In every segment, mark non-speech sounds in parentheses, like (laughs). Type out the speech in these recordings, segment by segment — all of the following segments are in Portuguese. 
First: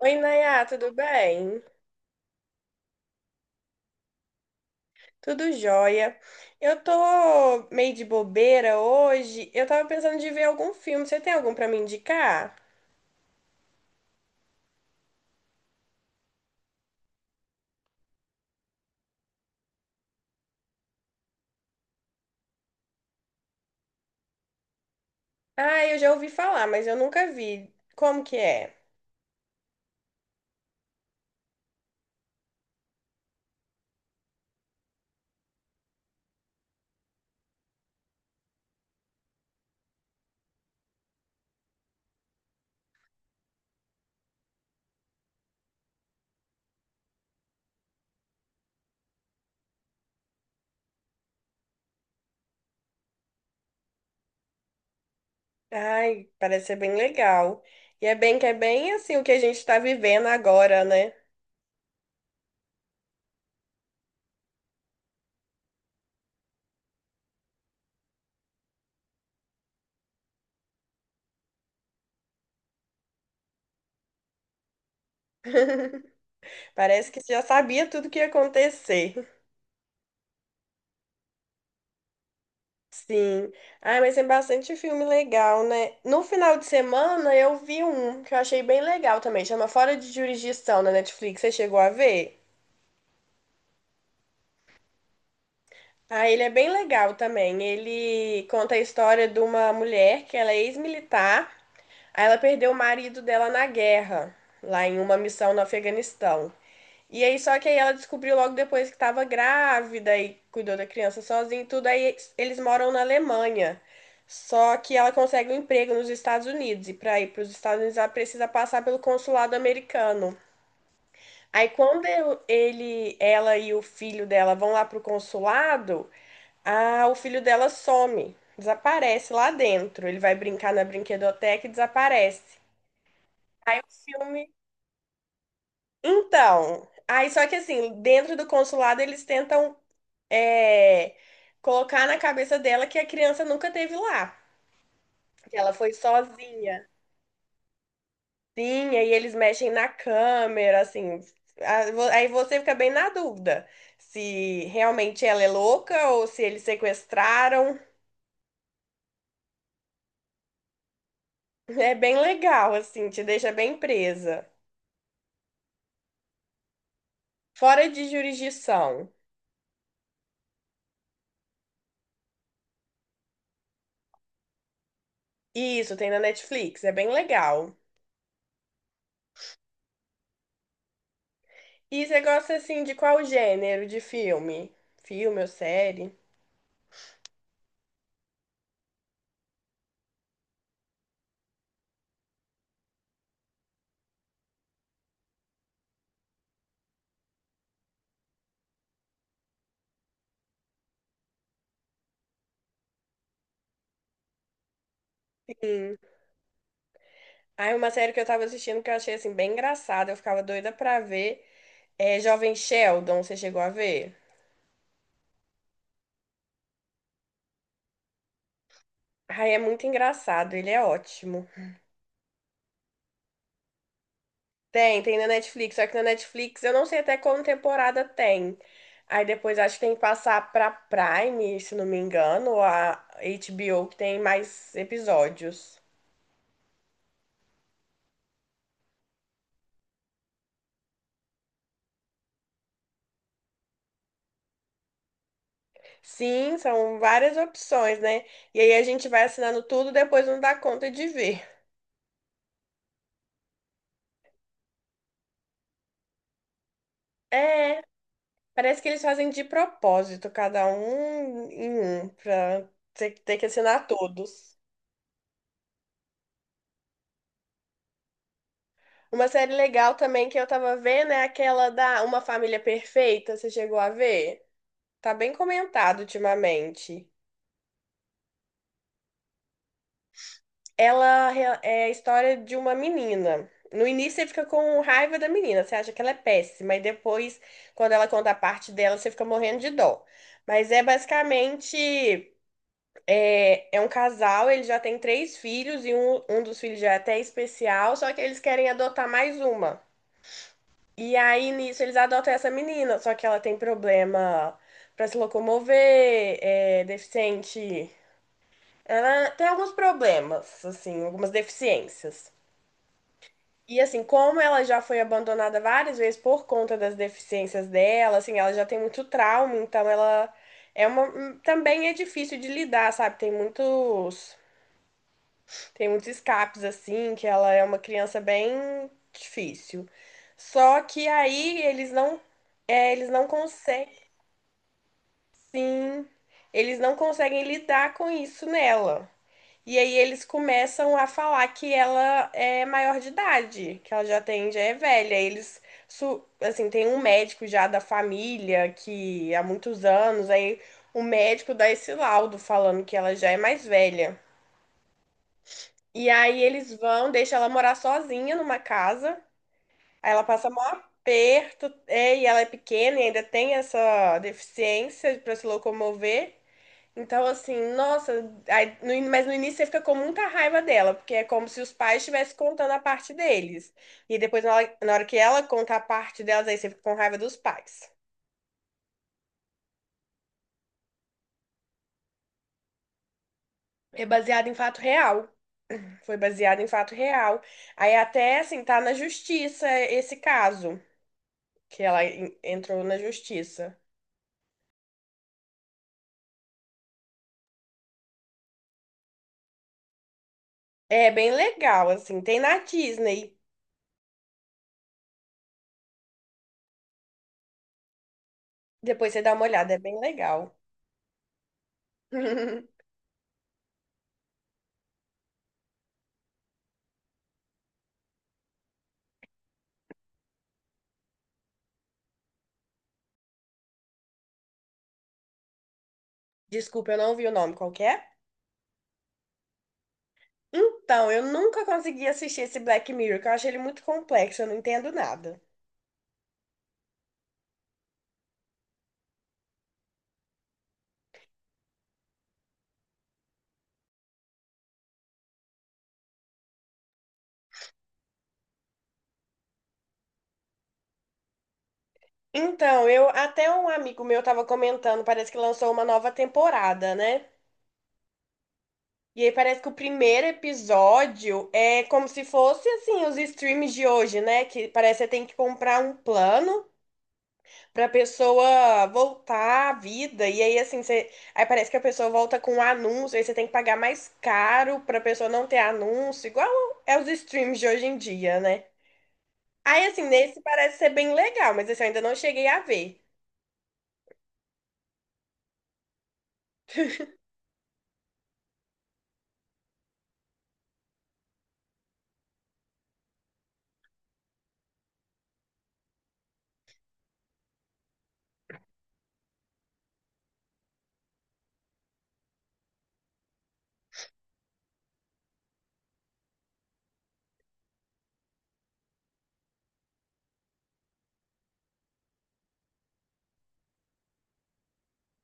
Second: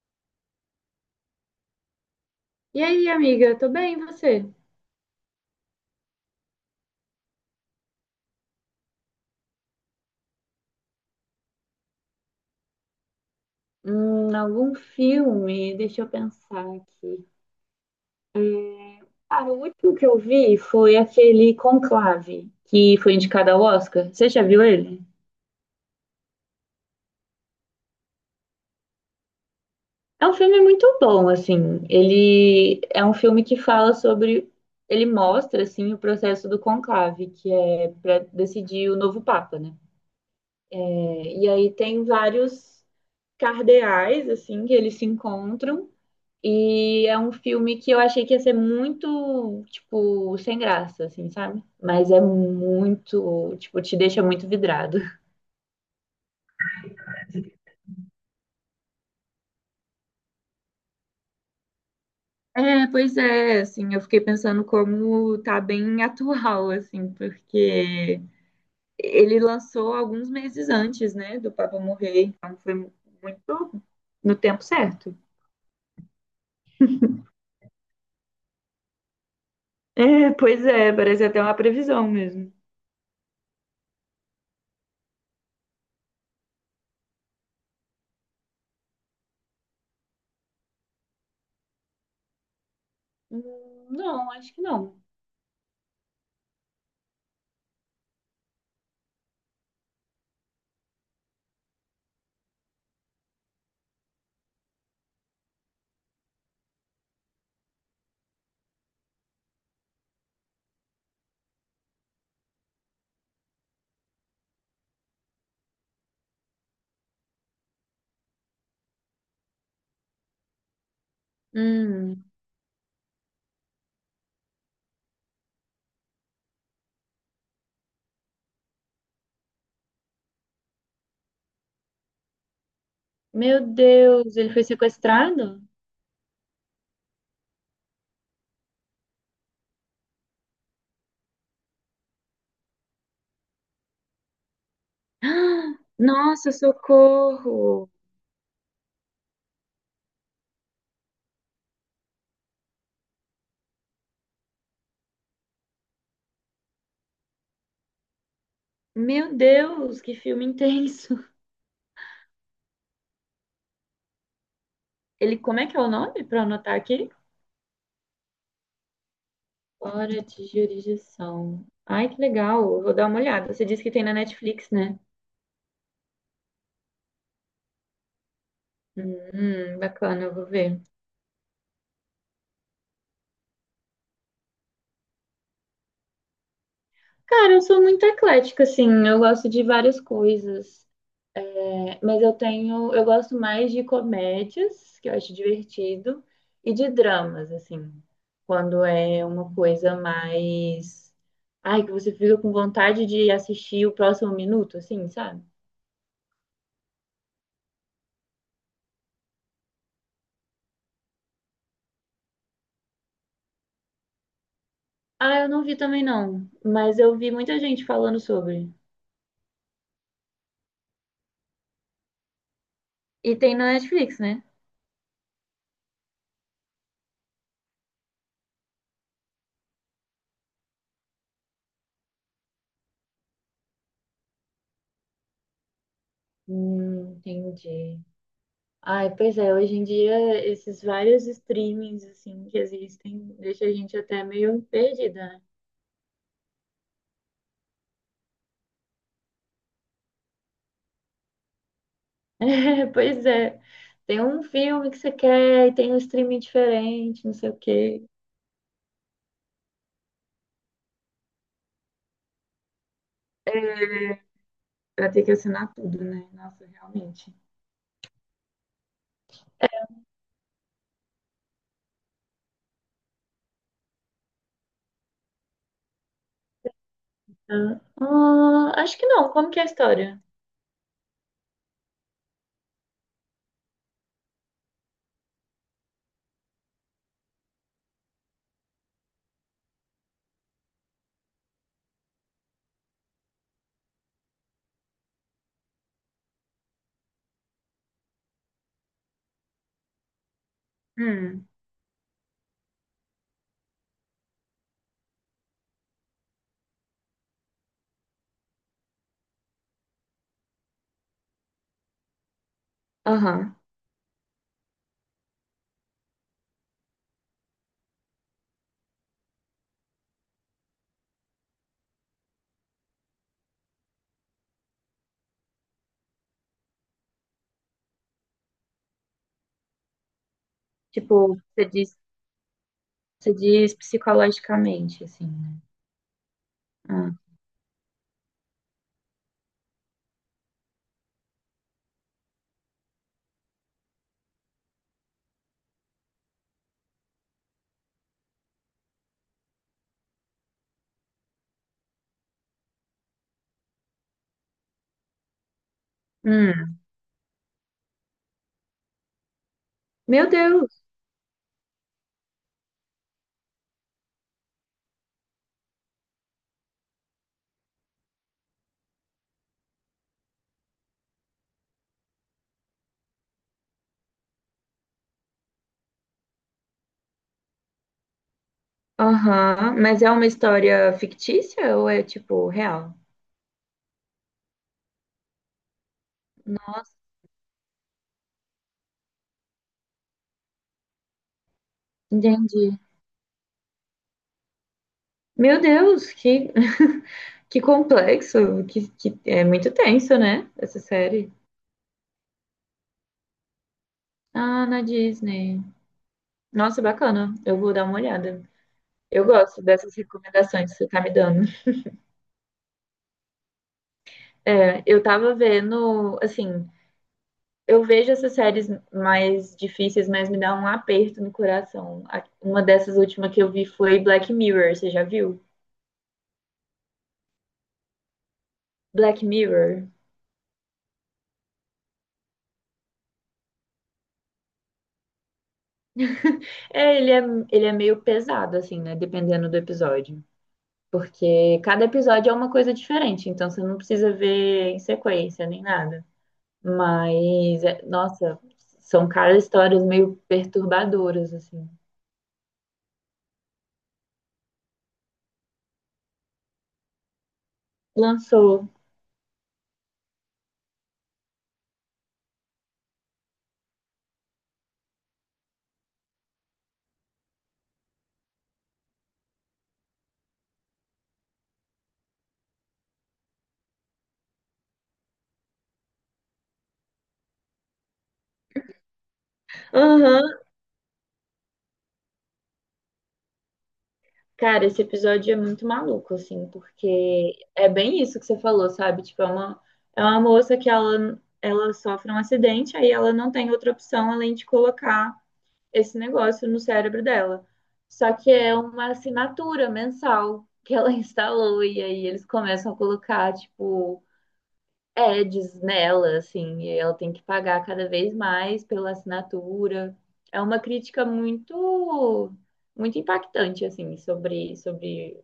Oi, Nayá, tudo bem? E aí, amiga, tô bem, e você? Tudo jóia. Eu tô meio de bobeira hoje. Eu tava pensando de ver algum filme. Você tem algum pra me indicar? Algum filme? Deixa eu pensar aqui. É, Cara, o último que eu vi foi aquele Conclave, que foi indicado ao Oscar. Você já viu ele? Ah, eu já ouvi falar, mas eu nunca vi. Como que é? É um filme muito bom, assim. Ele é um filme que fala sobre. Ele mostra, assim, o processo do conclave, que é para decidir o novo Papa, né? É, E aí tem vários cardeais, assim, que eles se encontram. E é um filme que eu achei que ia ser muito, tipo, sem graça, assim, sabe? Mas é muito, tipo, te deixa muito vidrado. Ai, parece ser bem legal. E é bem que é bem assim o que a gente tá vivendo agora, né? É, pois é, assim, eu fiquei pensando como tá bem atual, assim, porque ele lançou alguns meses antes, né, do Papa morrer, então foi muito no tempo certo. (laughs) Parece que já sabia tudo que ia acontecer. É, pois é, parece até uma previsão mesmo. Sim. Ah, mas tem bastante filme legal, né? No final de semana eu vi um que eu achei bem legal também, chama Fora de Jurisdição na Netflix. Você chegou a ver? Não, acho que não. Ah, ele é bem legal também. Ele conta a história de uma mulher que ela é ex-militar, aí ela perdeu o marido dela na guerra, lá em uma missão no Afeganistão. E aí, só que aí ela descobriu logo depois que estava grávida e cuidou da criança sozinha e tudo. Aí eles moram na Alemanha. Só que ela consegue um emprego nos Estados Unidos. E para ir para os Estados Unidos, ela precisa passar pelo consulado americano. Aí, quando Hum, ele, ela e o filho dela vão lá pro consulado, ah, o filho dela some, desaparece lá dentro. Ele vai brincar na brinquedoteca e desaparece. meu Aí o Deus, ele filme. foi sequestrado? Então, aí só que assim, dentro do consulado eles tentam é, colocar na cabeça dela que a criança nunca teve lá, que ela Ah, foi nossa, sozinha. socorro! Sim, aí eles mexem na câmera, assim. Aí você fica bem na dúvida se realmente ela é louca ou se eles sequestraram. (laughs) Meu Deus, que filme intenso! É bem legal, assim, te deixa bem presa. Ele, como é que é o nome para anotar aqui? Fora de jurisdição. Fora de jurisdição. Ai, que legal! Eu vou dar uma olhada. Você disse que tem na Netflix, né? Isso, tem na Netflix, é bem legal. Bacana, eu vou ver. E você gosta, assim, de qual gênero de filme? Filme ou série? Cara, eu sou muito eclética, assim. Eu gosto de várias coisas. Mas eu tenho, eu gosto mais de comédias, que eu acho divertido, e de dramas, assim, quando é uma coisa mais, ai, que você fica com vontade de assistir o próximo minuto, assim, sabe? Aí uma série que eu tava assistindo que eu achei assim bem engraçada, eu ficava doida pra ver, é Jovem Sheldon, você chegou a ver? Ah, eu não vi também não, mas eu vi muita gente falando sobre. Ai, é muito engraçado, ele é ótimo. E tem na Netflix, né? Tem, tem na Netflix, só que na Netflix eu não sei até qual temporada tem. Aí depois acho que tem que passar pra Prime, se não me engano, ou a HBO que tem mais episódios. Entendi. Ai, pois é, hoje em dia esses vários streamings assim que existem deixa a gente até meio perdida, né? Sim, são várias opções, né? E aí a gente vai assinando tudo, depois não dá conta de ver. (laughs) É, pois é. Tem um filme que você quer e tem um streaming diferente, não sei o É, quê. parece que eles fazem de propósito, cada um em um, pra ter, ter que assinar todos. Pra ter que assinar tudo, né? Nossa, realmente. Uma série legal também que eu tava vendo é aquela da Uma Família Perfeita, você chegou a ver? Tá bem comentado ultimamente. Ah, ah, acho que não. Como que é a história? É a história de uma menina. No início você fica com raiva da menina, você acha que ela é péssima, e depois, quando ela conta a parte dela, você fica morrendo de dó. Mas é basicamente. É, é um casal, eles já têm três filhos e um dos filhos já é até especial, só que eles querem adotar mais uma. E Hum, aí nisso eles adotam essa menina, só que ela tem problema para se locomover, é deficiente. Ela tem alguns problemas, assim, algumas deficiências. aham. E assim, como ela já foi abandonada várias vezes por conta das deficiências dela, assim, ela já tem muito trauma, então ela é uma também é difícil de lidar, sabe? Tem muitos tem muitos escapes assim, que ela é uma criança bem difícil. Só que Tipo, aí eles não, é, eles não você diz conseguem, psicologicamente, assim, né? sim, eles não Ah, conseguem lidar com isso nela. E aí eles começam a falar que ela é maior de idade, que ela já tem, já é velha. Eles, assim, tem um médico já da família que há muitos anos, aí o médico dá esse laudo falando que ela já é mais velha. E aí eles hum. vão, deixam ela morar sozinha numa casa. Aí ela Meu passa maior Deus! aperto, é, e ela é pequena e ainda tem essa deficiência para se locomover. Então, assim, nossa, aí no in- mas no início você fica com muita raiva dela, porque é como se os pais estivessem contando a parte deles. E depois, na hora que ela conta a parte delas, aí você fica com raiva dos pais. Aham. Mas é uma história fictícia ou é, tipo, real? É baseado em fato real. Foi baseado em fato real. Aí até, assim, tá na justiça esse caso. Que Entendi. entrou na justiça. Meu Deus, que, (laughs) que complexo, que é muito tenso, né? Essa É bem série. legal, assim. Tem na Disney. Ah, na Disney. Nossa, bacana. Eu vou dar uma olhada. Depois você Eu dá uma gosto olhada, é dessas bem legal. recomendações que você tá me dando. (laughs) É, eu tava vendo, assim, eu vejo essas séries mais difíceis, mas me dá um aperto no coração. Uma dessas últimas que eu vi foi Black Mirror, você já viu? Desculpa, eu não vi o nome qual que é. Black Mirror. Então, eu nunca consegui assistir esse Black Mirror, que eu acho ele muito complexo, eu não entendo nada. (laughs) É, ele é, ele é meio pesado, assim, né? Dependendo do episódio. Porque cada episódio é uma coisa diferente, então você não precisa ver em sequência nem nada. Mas, nossa, são, cara, histórias meio perturbadoras, assim. Então, eu até um amigo meu tava comentando, parece que lançou uma nova temporada, né? Lançou. E aí parece que o primeiro episódio é como se fosse assim os streams de hoje, né? Que parece que você tem que comprar um plano pra pessoa voltar à vida. E aí, assim, você... aí parece que a pessoa volta com um anúncio, aí você tem que pagar mais caro pra pessoa não ter anúncio, igual é os streams de hoje em dia, né? Aí, assim, Aham. nesse parece ser bem legal, mas esse eu ainda não cheguei a ver. Cara, esse episódio é muito maluco, assim, porque é bem isso que você falou, sabe? É uma moça que ela sofre um acidente, aí ela não tem outra opção além de colocar esse negócio no cérebro dela. Só que é uma assinatura mensal que ela (laughs) instalou, e aí eles começam a colocar, tipo, ads nela, assim, e ela tem que pagar cada vez mais pela assinatura. É uma crítica muito impactante, assim, sobre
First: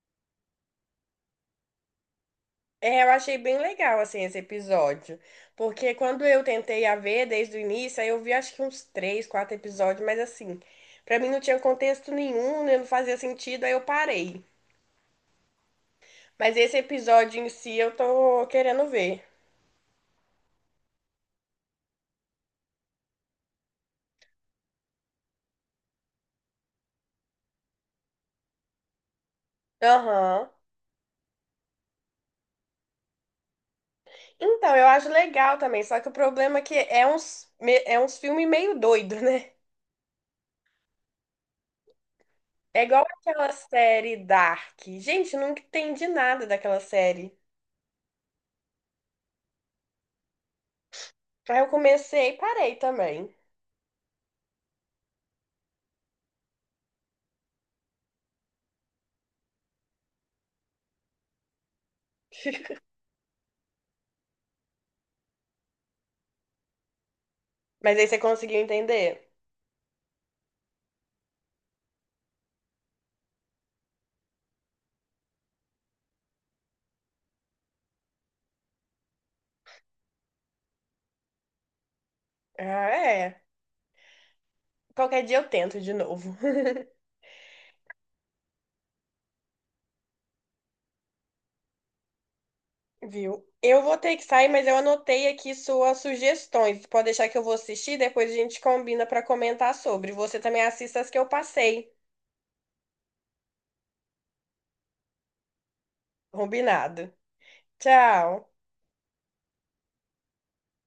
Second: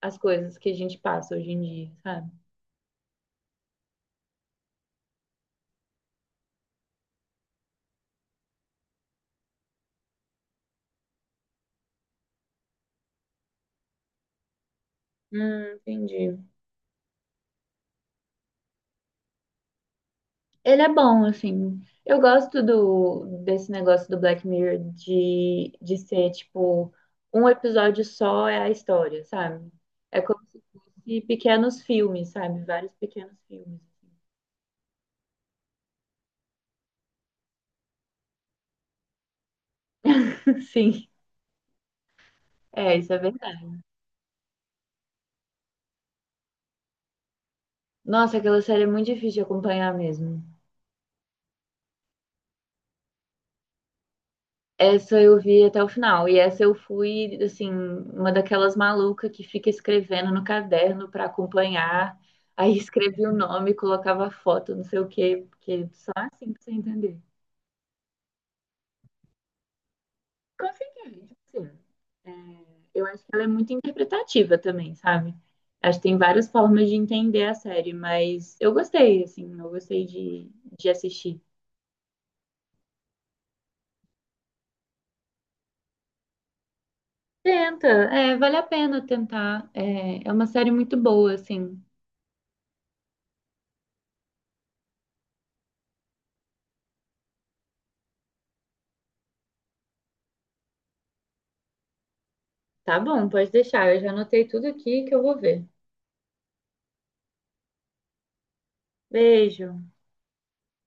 as coisas que a gente passa hoje em dia, sabe? É, eu achei bem legal, assim, esse episódio. Porque quando eu tentei a ver desde o início, aí eu vi acho que uns três, quatro episódios, mas assim, pra mim não tinha contexto nenhum, né, não fazia sentido, aí eu parei. Entendi. Mas esse episódio em si eu tô querendo ver. Ele é bom, assim. Eu gosto desse negócio do Black Mirror de ser, tipo, um episódio só é a história, sabe? É como Aham. se fosse pequenos filmes, sabe? Vários pequenos filmes. Então, eu acho legal também, só que o problema é que é uns, é uns filmes meio doido, né? (laughs) Sim, É é, igual isso é aquela verdade. série Dark. Gente, eu nunca entendi nada daquela série. Nossa, aquela série é muito difícil de acompanhar mesmo. Aí eu comecei e parei também. Essa eu vi até o final. E essa eu fui, assim, uma daquelas malucas que fica escrevendo no caderno para acompanhar. Aí (laughs) (laughs) escrevia o nome, colocava a foto, não sei o quê, porque só assim pra você entender. Mas aí você conseguiu entender? Consegui, sim. É, eu acho que ela é muito interpretativa também, sabe? Acho que tem várias formas de entender a série, mas eu gostei, assim, eu gostei de assistir. Ah, é. Qualquer dia eu tento de novo. (laughs) Tenta, é, vale a pena tentar. É, é uma série muito boa, assim. Viu? Eu vou ter que sair, mas eu anotei aqui suas sugestões. Pode deixar que eu vou assistir, depois a gente combina pra comentar sobre. Você também assista as que eu passei. Tá bom, pode deixar. Eu já anotei tudo aqui que eu vou ver. Combinado. Tchau. Beijo.